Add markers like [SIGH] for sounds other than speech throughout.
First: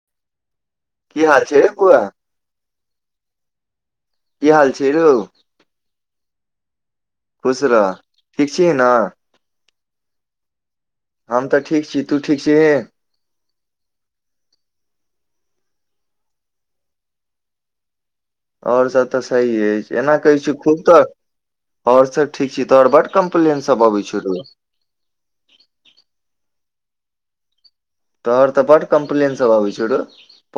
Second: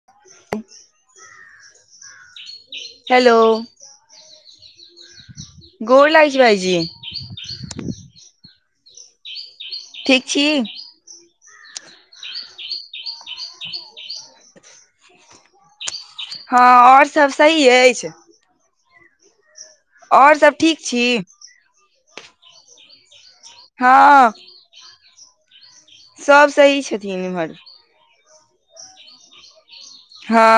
[INAUDIBLE] की हाल छै यौऽ बौआ हेलो की हाल छै रौ गोड़ लागै छी भाइजी खुश रह ठीक छी न ठीक छी हम तऽ ठीक छी तू ठीक छी ही [INAUDIBLE] [INAUDIBLE] हँ आओर सब सही ऐछ आओर सब तऽ सही ऐछ एना आओर कहै छी सभ खूब ठीक तऽ आओर सब ठीक छी तोहर बड कम्प्लेन सब अबै छौ हँ रौ सब सही छथिन इम्हर तोहर तऽ बड कम्प्लेन सब आबै छ रौ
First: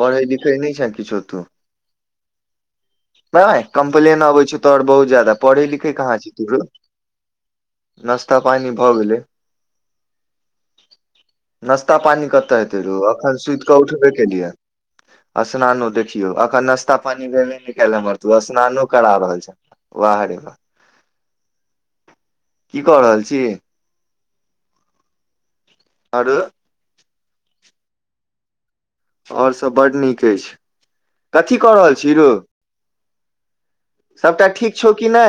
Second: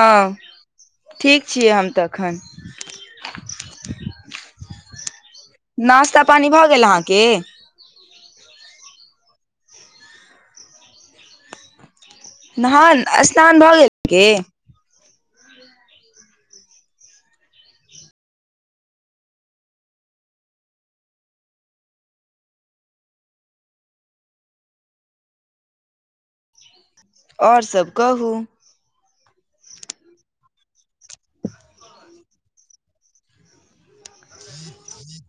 पढ़ै लिखै नै छँ किछो तू ठीक छियै हम तऽ एखन घै बएह कम्प्लेन आबै छौ तोहर बहुत ज्यादा पढ़ै लिखै कहाँ नाश्ता छि तु पानी रौ भऽ गेल अहाँके नश्ता पानी भऽ गेलै नश्ता पानी कतऽ हेते रु नहान एखन स्नान सुति कऽ भऽ गेल उठबे के केलिया अस्नानो देखियौ अखन नश्ता पानी भेबे नै कायल हमर तू अस्नानो करा रहल छ वाह रे वाह की कऽ रहल छि आरौ आओर सब कहू आओर सब बड्ड नीक ऐछ कथी कऽ रहल छी रौ सबटा ठीक छौ कि नै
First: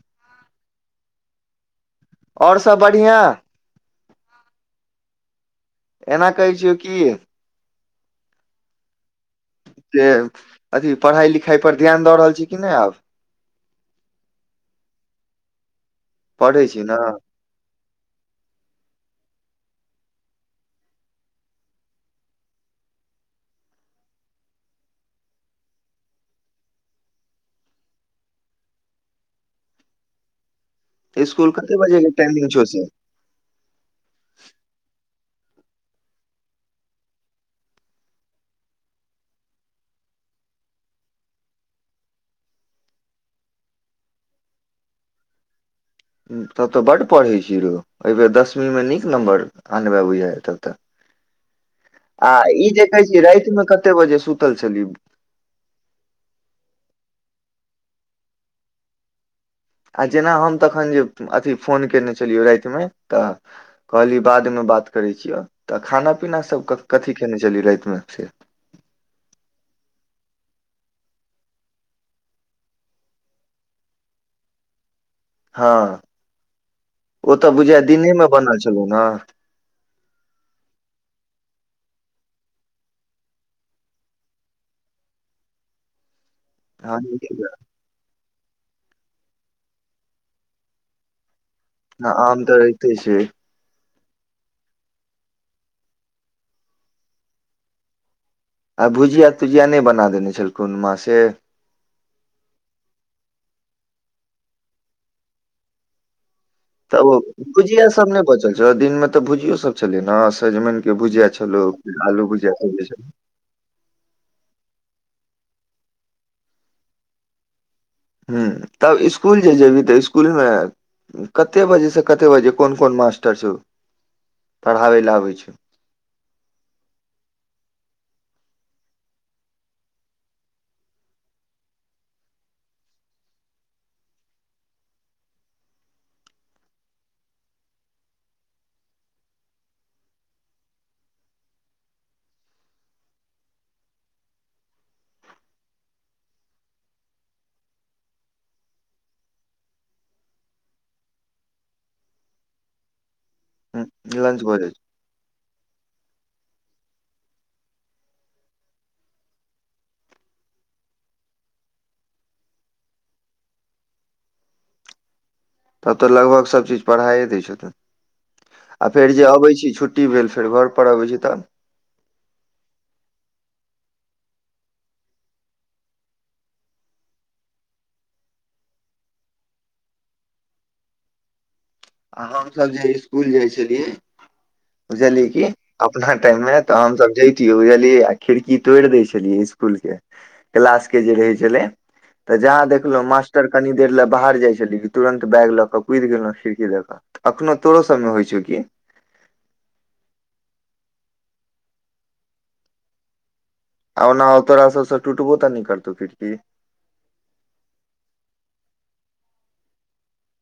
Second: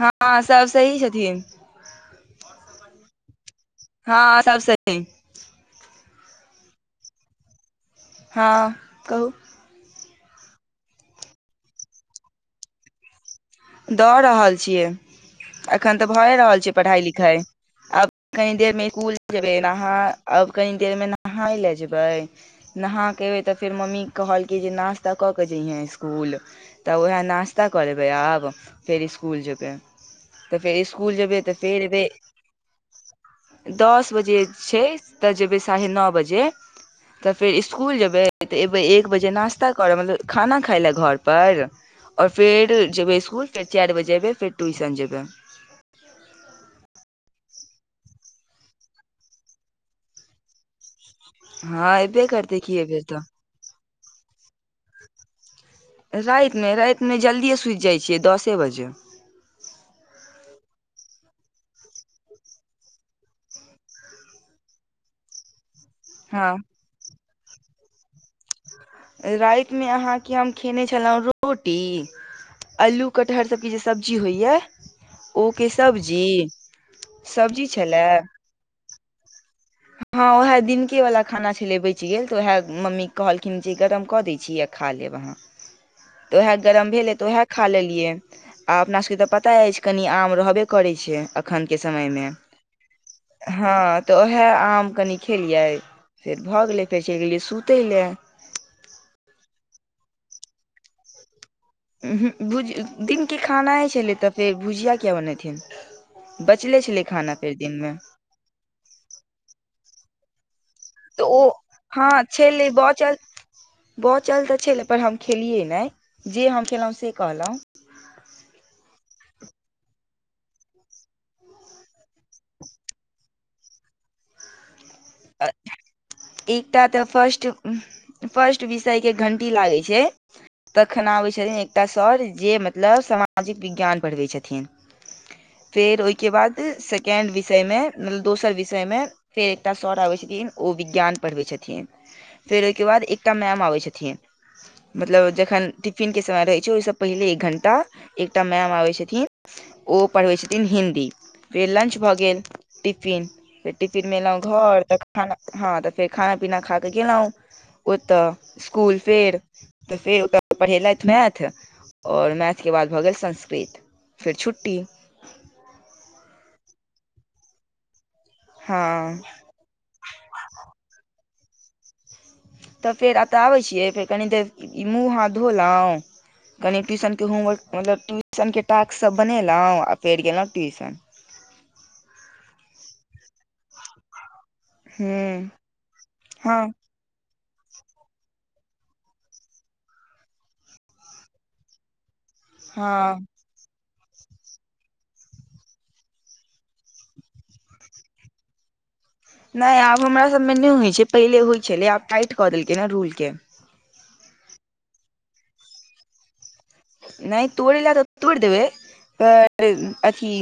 हँ सब सही छथिन आओर सब बढ़ियां हँ सभ सही एना कहै छियौ की हँ कहू से अथी पढाय लिखाय पर ध्यान दऽ रहल छी कि नै आब दऽ रहल छियै अखन तऽ भए पढ़ै रहल छियै छी पढ़ाई ने लिखाई आब कनी देर मे स्कूल जेबै नहा अब कनी देर मे नहाय ले जेबैय नहाकऽ एबै तऽ फेर मम्मी कहलकै जे नास्ता कऽ क जइहें इस्कुल तऽ उएह नास्ता कऽ लेबै आब फेर इस्कुल जेबै तऽ फेर इस्कुल जेबै स्कुल तऽ कते फेर बजे एबे के टाइमिंग छौ से दस बजे छै तऽ जेबै साढ़े न बजे तऽ फेर इस्कुल जेबै तऽ एयबै एक बजे नास्ता करय मतलब खाना खायलए घर-पर आओर फेर जेबै इस्कुल फेर चारि बजे एबै फेर ट्यूशन जेबै तब तो बड पढ़ै छी रौ एहि बेेर दसमी मे नीक नम्बर आनबे बुझाया त त हँ एबे आ करतै ई की जे एबेर कहै तऽ छीयै रातिमे कते बजे सुतल छलीयै रातिमे रातिमे जल्दिए सुति जाइ छियै दसे बजे आ जेना हम तखन जे अथि फोन कयने छलियै रातिमे तऽ कहली बाद मे बात करै छियौ तऽ खाना पीना हँ सब कथी खने छली राति मे फेर रातिमे अहाँके हम खेने छलौं रोटी आलू कटहरसके जे सब्जी होइया ओ के हँ सब्जी ओ तऽ सब्जी बुझाय छलए दिनेमे बनल छैलौ न हँ उएह दिनके वला खाना छलै बचि गेल तऽ उएह मम्मी कहलखिन जे गरम कऽ दैत छी आ खा लेब आहाँ तऽ उएह गरम भेलै तऽ उएह हँ खा लेलियै आ अपना सबके तऽ पता अछि कनि आम रहबे करै छैय हँ आम तऽ रहैते छय हँ तऽ उएह आम कनि खेलियै फेर भऽ गेलै फेर चलि गेलियै सुतय लए आ भुजिया तुजिया नै बना देने छलखुन माँ से उहूक दिनके खानाये छलै तऽ फेर भुजिया किया बनेथिन बचले तऽ छलै ओ खाना फेर भुजिया दिनमे सब नै बचल छौ दिन मे तऽ भुजियो सब छलै न सजमैन के तऽ भुजिया ओ छलौ हँ आलू भुजिया छलै बचल बचल तऽ छलै पर हम खेलियै नै जे हम खेलौ से कहलौं [INAUDIBLE] हूँ तब इस्कुल जे जेबी तऽ इस्कुलमे कते बजेसँ कते बजे कोन कोन मास्टर छौ। पढ़ाबै लए आबै छै एकटा तऽ फर्स्ट फर्स्ट विषयके घण्टी लागै छैय तखन आबै छथिन एकटा सर जे मतलब सामाजिक विज्ञान पढ़बै छथिन फेर ओइके बाद सेकेंड विषय मे मतलब दोसर विषय मे फेर एकटा सर आबै छथिन ओ विज्ञान पढ़बै छथिन फेर ओइके बाद एकटा मेम आबै छथिन मतलब जखन टिफिनके समय रहै छै ओइसँ पहिने एक घण्टा एकटा मैम आबै छथिन ओ पढ़बै छथिन हिन्दी फेर लंच भऽ गेल टिपिन फेर टिपिनमे एलौं लंच भऽ जाइ छै हँ तखन हँ त फेर खाना पीना खा क गेलौं ओतय इस्कुल फेर तऽ फेर ओतय पढ़ेलथि मैथ आओर मैथके बाद भऽ गेल संस्कृत फेर छुट्टी तब तऽ लगभग सब चीज पढ़ाइए दै छथुन आ फेर हँ जे अबै छी छुट ट्टी भेल छलै घर पर अबै छैन त तऽ फेर एतऽ आबै छियै फेर कनी देर ई मूँह हाथ धोलौं कनि ट्यूशनके होमवर्क मतलब ट्यूशनके टास्कसब बनेलाउ आ फेर गेलौं ट्यूशन आ हमस जे इस्कुल जाइ छलियै बुझलियै कि हूँ अपना टाइम मे हँ तऽ हमस ज बुझलियै आ खिड़की तोड़ि दै छलियै इस्कुल के क्लास के जे रहै छलै तऽ जहाँ देखलौं हँ मास्टर कनी देर लए बाहर जाय छलै कि तुरंत बैग लऽ क कुदि गेलौं खिड़ इदेख अखनो तोरो सबमे होइ छौ की नै आब हमरा सबमे नै होइ छै पहिले होइ छलै आब टाइट कऽ देलकै ने रूल के आओ नाओ ताड़ासन स टुटबो तऽ नै करतौ खिड़की नै तोड़ै लए तऽ तोड़ि देबै पर अथी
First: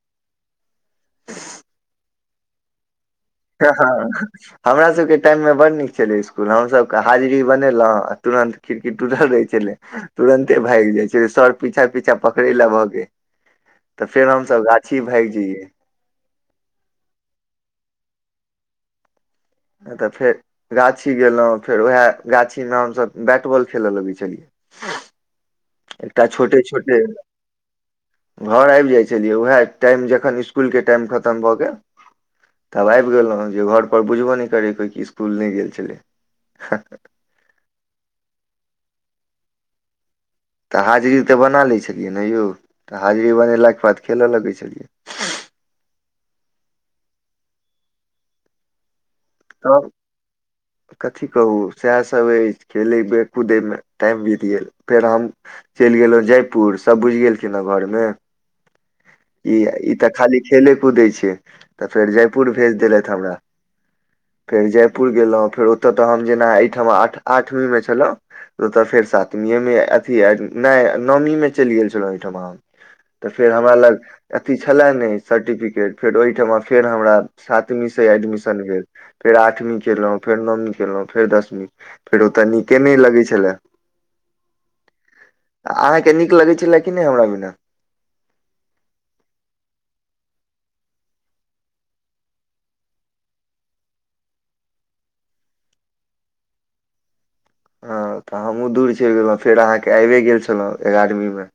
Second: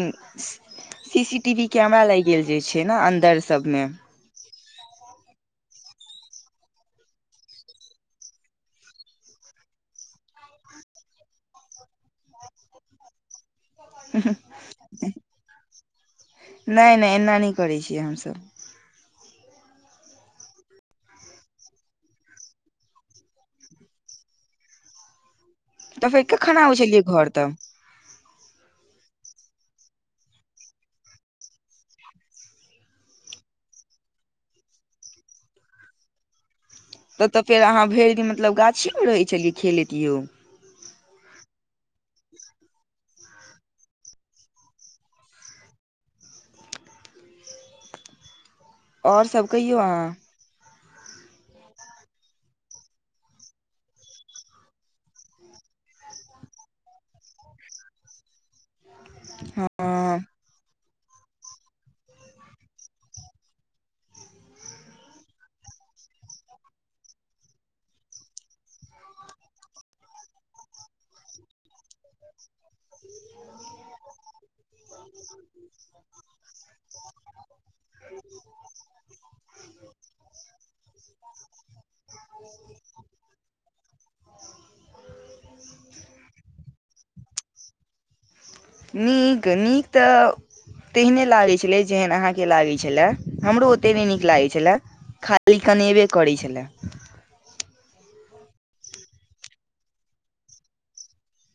C C T V camera लागि गेल जे छै न अन्दर तें सभमे हँ हमरा सब के टाइम मे बड नीक छलै इस्कूल हमसब क हाजिरी बनेलौं आ तुरंत खिड़की टूटल रहै छलै तुरन्ते भागि जाइ छैय सर पीछा पीछा पकड़ै लए भगै तऽ फेर हमसब गाछी भागि जइयै नै नै एना नै करै छियै हमसब ए तऽ फेर राछी गेलौं फेर उएह गाछीमे हमसब बैट बॉल खेल लगै छलियै तऽ फेर एकटा कखन छोटे आबै छोटे छलियै घर तऽ घर आबि जाइ छलियै उएह टाइम जखन इस्कुल के टाइम खतम भऽ गेल तब आबि गेलौं जे घरपर बुझबो नै करै कोइ कि इस्कुल नै गेल छलै तबतऽ फेर अहाँ भरि दिन मतलब गाछी मे रहै छलियै खेलैत यौ तऽ हाजरी तऽ बना लै छलियै ने यौ तऽ हाजरी बनेलाके बाद खेलऽ लगै छलियै आओर सब कहियौ तब अहाँ कथी कहू सएहसब अछि खेलैबे कूदैमे टाइम बीत गेल फेर हम चलि गेलहुँ जयपुर सब बुझि गेलखिन घरमे ई ई तऽ हँ खाली खेलै कूदै छै तऽ फेर जयपुर भेज देलैथ हमरा फेर जयपुर गेलौं फेर ओतय तऽ हम जेना एइठमा आठ आठवींमे छलौं ओतय फेर सातवीएमे अथी नै न मीमे चलि गेल छलौं ओइठाम हम तऽ फेर हमरा लग अथी छलए नै सर्टिफिकेट फेर ओइठमा फेर हमरा सातवीं स एडमिशन भेल फेर आठवी केलौं फेर नौवीं केलौं फेर दसमी फेर ओतय नीके नै लगै छलए अहाँके नीक लगै छलए कि नै हमरा बिना नीक नीक तऽ तेहने लागै छलै जेहन अहाँकेँ लागै छलै हमरो ओते नय नीक लागै छलै खाली कनेबे करै छलै हँ तऽ हमहूँ दूर चैल गेलहुँ फेर अहाँकेँ आइबे गेल छलहुँ एगारहमी मे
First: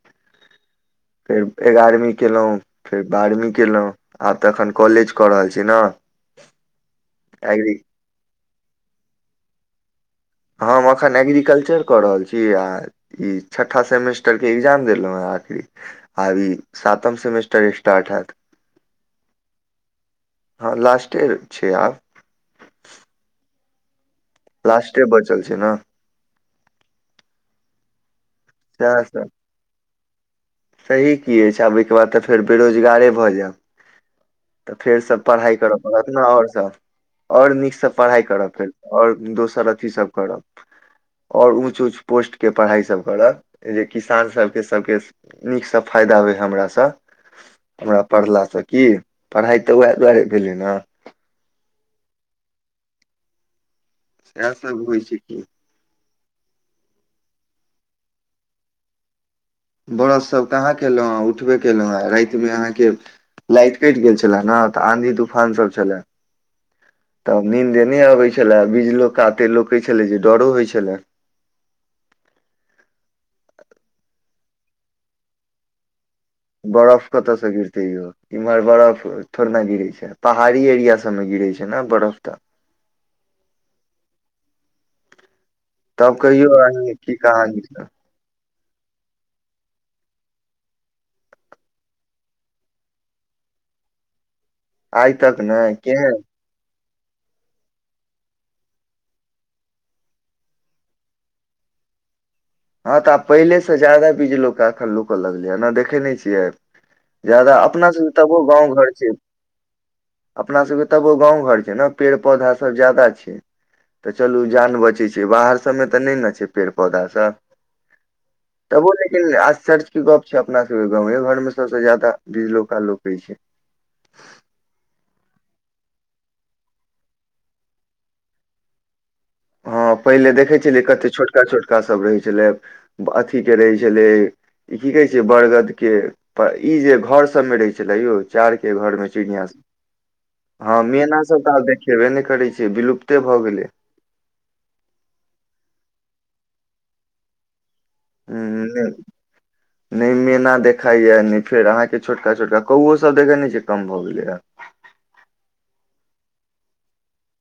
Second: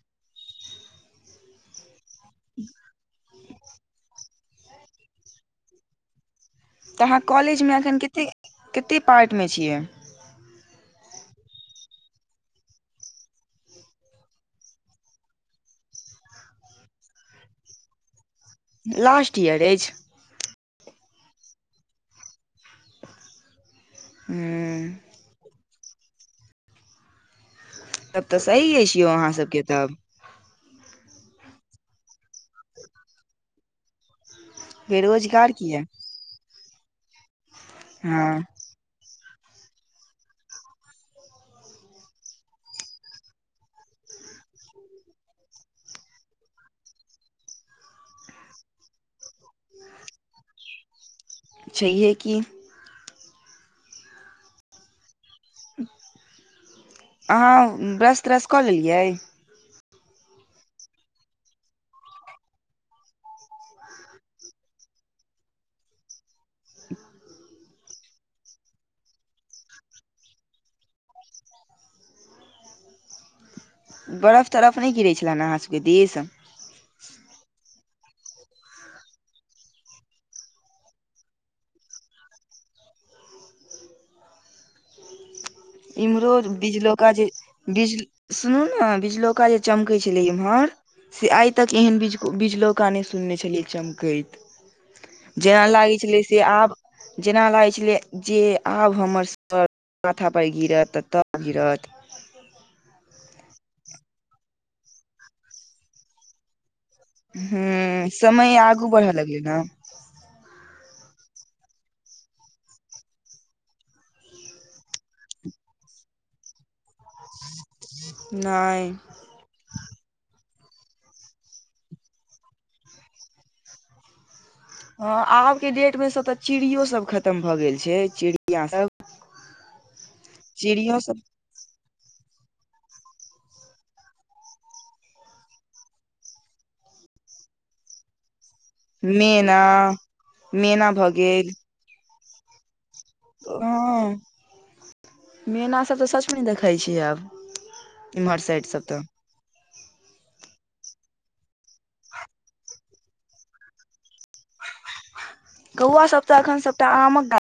फेर एगारहमी केलहुँ फेर बारहवी केलहुँ आब तऽ एखन कॉलेज कऽ रहल छी नऽ तऽ अहाँ कॉलेजमे अखैन केते - कते पार्टमे छियै हम अखैन एग्रीकल्चर कऽ रहल छी अहाँ ई छठा सेमेस्टर केँ एग्जाम देलहुँ हेँ आखरी आब ई सातम समेस्टर स्टार्ट हैत लास्ट इयर अछि हँ लास्टे छै आब हुँ लास्टे बचल छै नऽ तब तऽ सही अछि यौ अहाँ सब केँ तब सही की अछि छै आब ओहि केँ बाद तऽ फेर बेरोजगारे भऽ जैब तऽ फेर सभ बेरोजगार पढ़ाइ करय किया पड़त ने आओर सभ आओर नीकसँ पढ़ाइ हँ करब फेर आओर दोसर अथी सब करब आओर ऊँच ऊँच पोस्ट केँ पढ़ाइ सभ करब जे किसान सभ केँ सभ केँ नीकसँ फायदा होइ हमरासँ हमरा पढ़लासँ की पढ़ाइ तऽ वैह दुआरे भेलै नऽ छहिए कि इहैसब होइ छै की अहाँ ब्रश त्रश कऽ लेलियै ब्रससभ कहाँ कयलहुँँ हँ उठबे कयलहुँ हँ आप राइतमे अहाँकेँ लाइट कैट गेल छलै नऽ तऽ आंधी तूफान सब छलै तब नीन्द नय अबै छलै बिजलोका एते लोकै छलै जे डरो होइ छलै बरफ तरफ नय गिरै छलै नऽ अहाँ सभ केँ दिश बरफ कतऽ सँ गिरतै यौ इम्हर बरफ थोड़े नऽ गिरै छै पहाड़ी एरिया सबमे गिरै छै नऽ बर्फ तऽ तब इम्हरो कहियौ अहीं बिजलोका की जे कहानी सब बिज सुनू नऽ बिचलौका जे चमकैत छलै इम्हर से आइ तक एहनज बिज - बिजलौका नइ सुनने छलियै चमकैत आइ तक ने जेना लागै केहन छलै से आब जेना लागै छलै जे आब हमर सब माथा पर गिरत तऽ तब गिरत हँ तऽ आब पहिलेसँ ज्यादा बीज लोका एखन लुकऽ लगलै अ नऽ देखै नय छियै जादा अपना सब हूँ कऽ तबो समय गाँव आगू घर छै बढ़ऽ लगलै ने अपना सभ केँ तबो गाँव घर छै नऽ पेड़ पौधा सभ जादा छै तऽ चलू जान बचै छै बाहर सभ मे तऽ नय नऽ छै पेड़ पौधा सभ नऽ तबो लेकिन आश्चर्ज केँ गप छै अपना सब केँ गाँवे घर मे सबसे ज्यादा बिजलोका लोकै छै हँ आब केँ डेट मे से तऽ चिड़ियो सब खतम भऽ गेल छै चिड़िया सब हँ पहिले देखै छलियै चिड़ियो कते सब छोटका छोटका सभ रहै छलै अथी केँ रहै छलै ई की कहे छै बरगद केँ पऽ ई जे घर सबमे रहै छलै यौ चार केँ घर मे चिड़िया मेना सब हँ मेना भऽ मैना सब गेल तऽ आब देखेबे नय करै छै विलुप्त हँ मैना सब तऽ सचमे नय देखैय छै आब हुँ इम्हर हुँ साइड सब नय तऽ नय मैना देखाय यऽ नय फेर अहाँकेँ छोटका छोटका कौओ सब देखे नय छियै कम भऽ गेले हँ कौआ सब तऽ अखन सबटा आमक गा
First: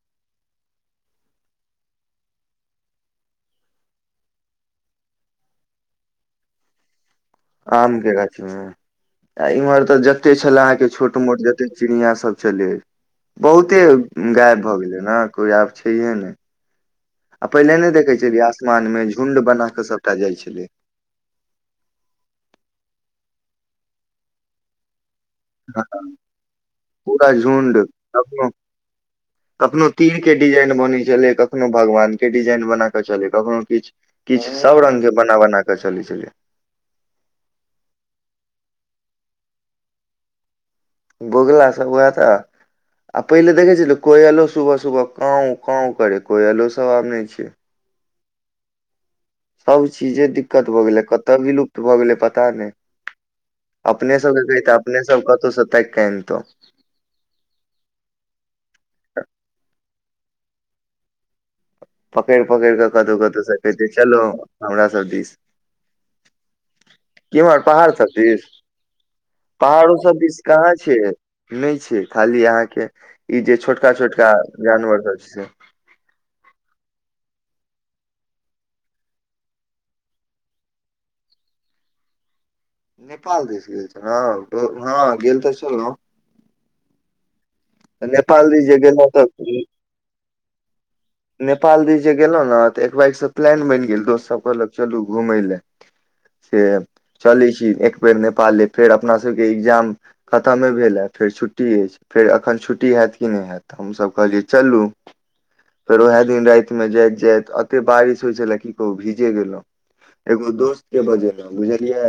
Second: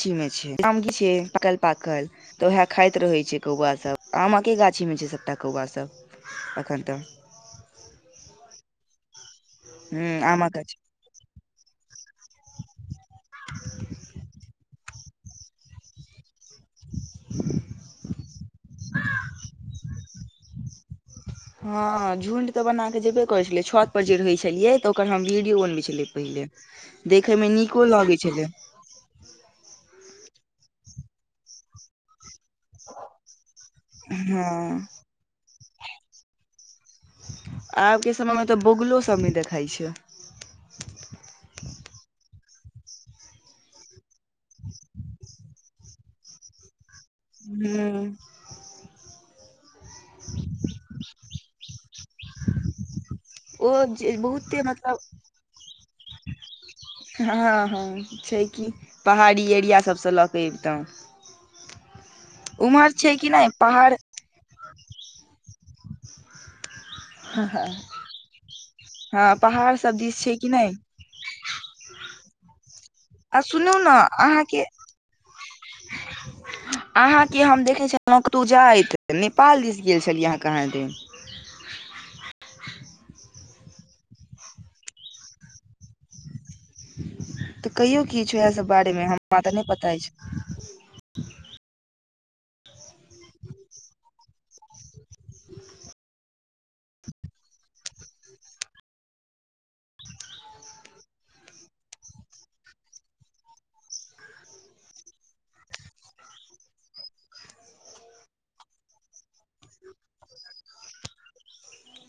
छी मे छै आमकी छै पाकल - पाकल तऽ ओहै खाइत रहै छै कौआ सभ आमकेँ गाछीमे छै सभटा कौआ सभ एखन तऽ आम केँ गाछी मे आ इम्हर तऽ हूँ जते आमक छले गाछी अहाँकेँ छोट मोट ज तेक चिड़िया सब छलै बहुते गायब भऽ गेलै नऽ कोई आब छैहिए नय आ पहिले नय देखै छलियै आसमानमे झुण्ड बना कऽ सभटा जाइ छलै हँ झुण्ड तऽ बना कऽ जेबे करै छलै छत पर जे रहै छलियै तऽ ओकर हम वीडियो बनबे छलियै पहिले पूरा देखे मे झुण्ड नीको लगे कखनो छलै कखनो तीर केँ डिजाइन बनै छलै कखनो भगवान केँ डिजाइन बना कऽ चलै कखनो किछ किछ सब हँ रंग केँ बना बना कऽ चलै छलै आब केँ समयमे तऽ बोगलो सब नय देखाइ छै बोगला सब बैह तऽ आ पहिले देखे छैे कोयलो सुबह सुबह काव काव करे कोयलो सब आब नय छै हुँ सब चीजे दिक्कत भऽ गेलै कतऽ विलुप्त भऽ गेलै पता नय ओ जे अपने सब केँ बहुते कहितै मतलब अपने सब कतहुँ सँ ताइक कऽ अइनतो हँ हँ छै की पहाड़ी एरिया सभसँ लऽ कऽ अयबितौ पकैड़ - पकैड़ कऽ कतहु छै - कि कतहु नहि सँ कहतियै पहाड़ चलो हमरा सब दिश केम्हर पहाड़ सब दिश हँ पहाड़ पहाड़ो सब दिस छै दिश कि नहि कहाँ छै नय छै खाली अहाँकेँ आ ई जे सुनू छोटका ने छोटका अहाँके जानवर सभ छै से [INAUDIBLE] अहाँकेँ हम देखै छलो कतो जाइत नेपाल दिस गेल छलियै अहाँ कहाँ दिन नेपाल दिस गेल छलो तो हँ गेल तऽ छलो तऽ कहियो की छै ओहै नेपाल दिस सब जे बारे मे गेलहुँ हमरा तऽ नय पता अछि नेपाल दीस जे गेलहु नऽ तऽ एकबैग सँ प्लान बैन गेल दोस्त सब कहलक चलू घुमय ले से चलै छी एक बेेर नेपाले फेर अपना सब केँ एग्जाम खतमे भेलए फेर छुट्टी अछि। फेर एखन छुट्टी हैत कि नय हैत तऽ हमसभ कहलियै चलू फेर ओहै दिन राइत मे जाइत - जाइत अते बारिश होइ छलै की कहू भीजे गेलहुँ एगो दोस्त केँ बजेलहुॅं बुझलियै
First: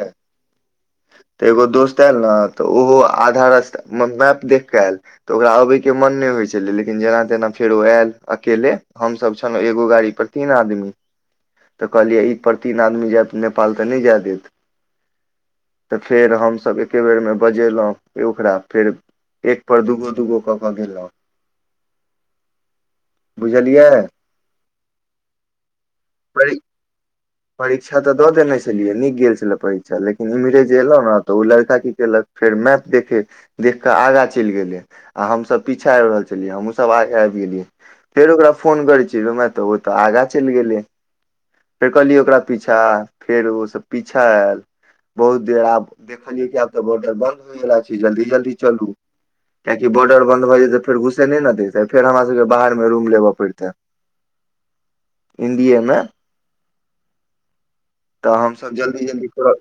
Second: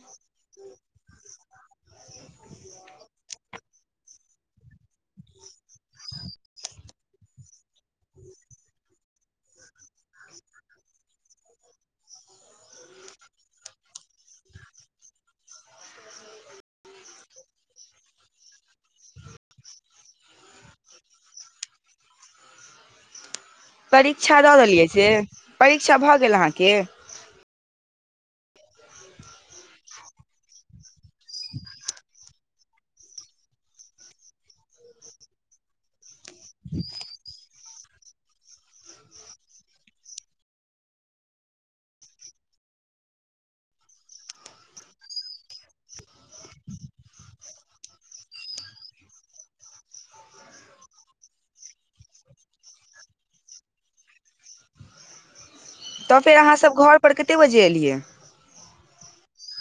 तऽ एगो दोस्त आयल नऽ तऽ ओहो आधा रस्ता म - मैप देख कऽ आयल तऽ ओकरा आबैय केँ मन नय होइ छलै लेकिन जेना तेना फेरो आयल अकेेले हमसब छलहुँ एगो गाड़ी पर तीन आदमी तऽ कहलियै ई पर तीन आदमी जैब नेपाल तऽ नय जाय देत तऽ फेर हमसभ एके बेरमे बजेलहुँ ए ओकरा फेर एक पर दूगो दूगो कऽ कऽ गेलहुँ बुझलियै परीक्षा दऽ देलियै से परीक्षा भऽ गेल पर अहाँकेँ परीक्षा तऽ दऽ देने छलियै नीक गेल छलै परीक्षा लेकिन इम्हरे जे एयलहु नऽ तऽ उ लड़का की केलक फेर मैप देखे देख कऽ आगा चैल गेलै आ हमसभ पीछा आइब रहल छलियै हमहूँ सभ आग आइब गेलियै फेर ओकरा फोन करे छी रैअ बाइ ओ तऽ आगा चैल गेलै फेर कहलियै ओकरा पीछा आ फेर ओ सब पीछा आयल बहुत देर आब देखलियै कि आब तऽ बॉर्डर बन्द होइ वला छै जल्दी जल्दी चलू कियाकि बॉर्डर बन्द भऽ जेतै तऽ फेर घुसे नय नऽ देतै फेर हमरा सब केँ बाहर मे रूम लेबऽ पडितै इण्डिये मे तऽ फेर अहाँ सभ घर पर कते बजे एलियै। तऽ हमसभ जल्दी जल्दी फेरो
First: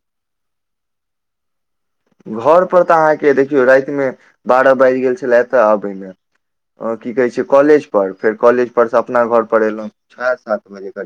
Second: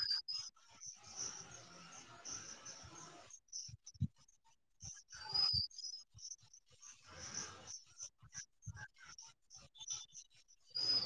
घर पर तऽ अहाँकेँ देखियौ राइतमे बारह बाइज गेल छलै एतऽ अबै मे अ की कहे छै कॉलेज पर फेर कॉलेज पर से अपना घर पर एलहुँ ओहा सात बजे करीब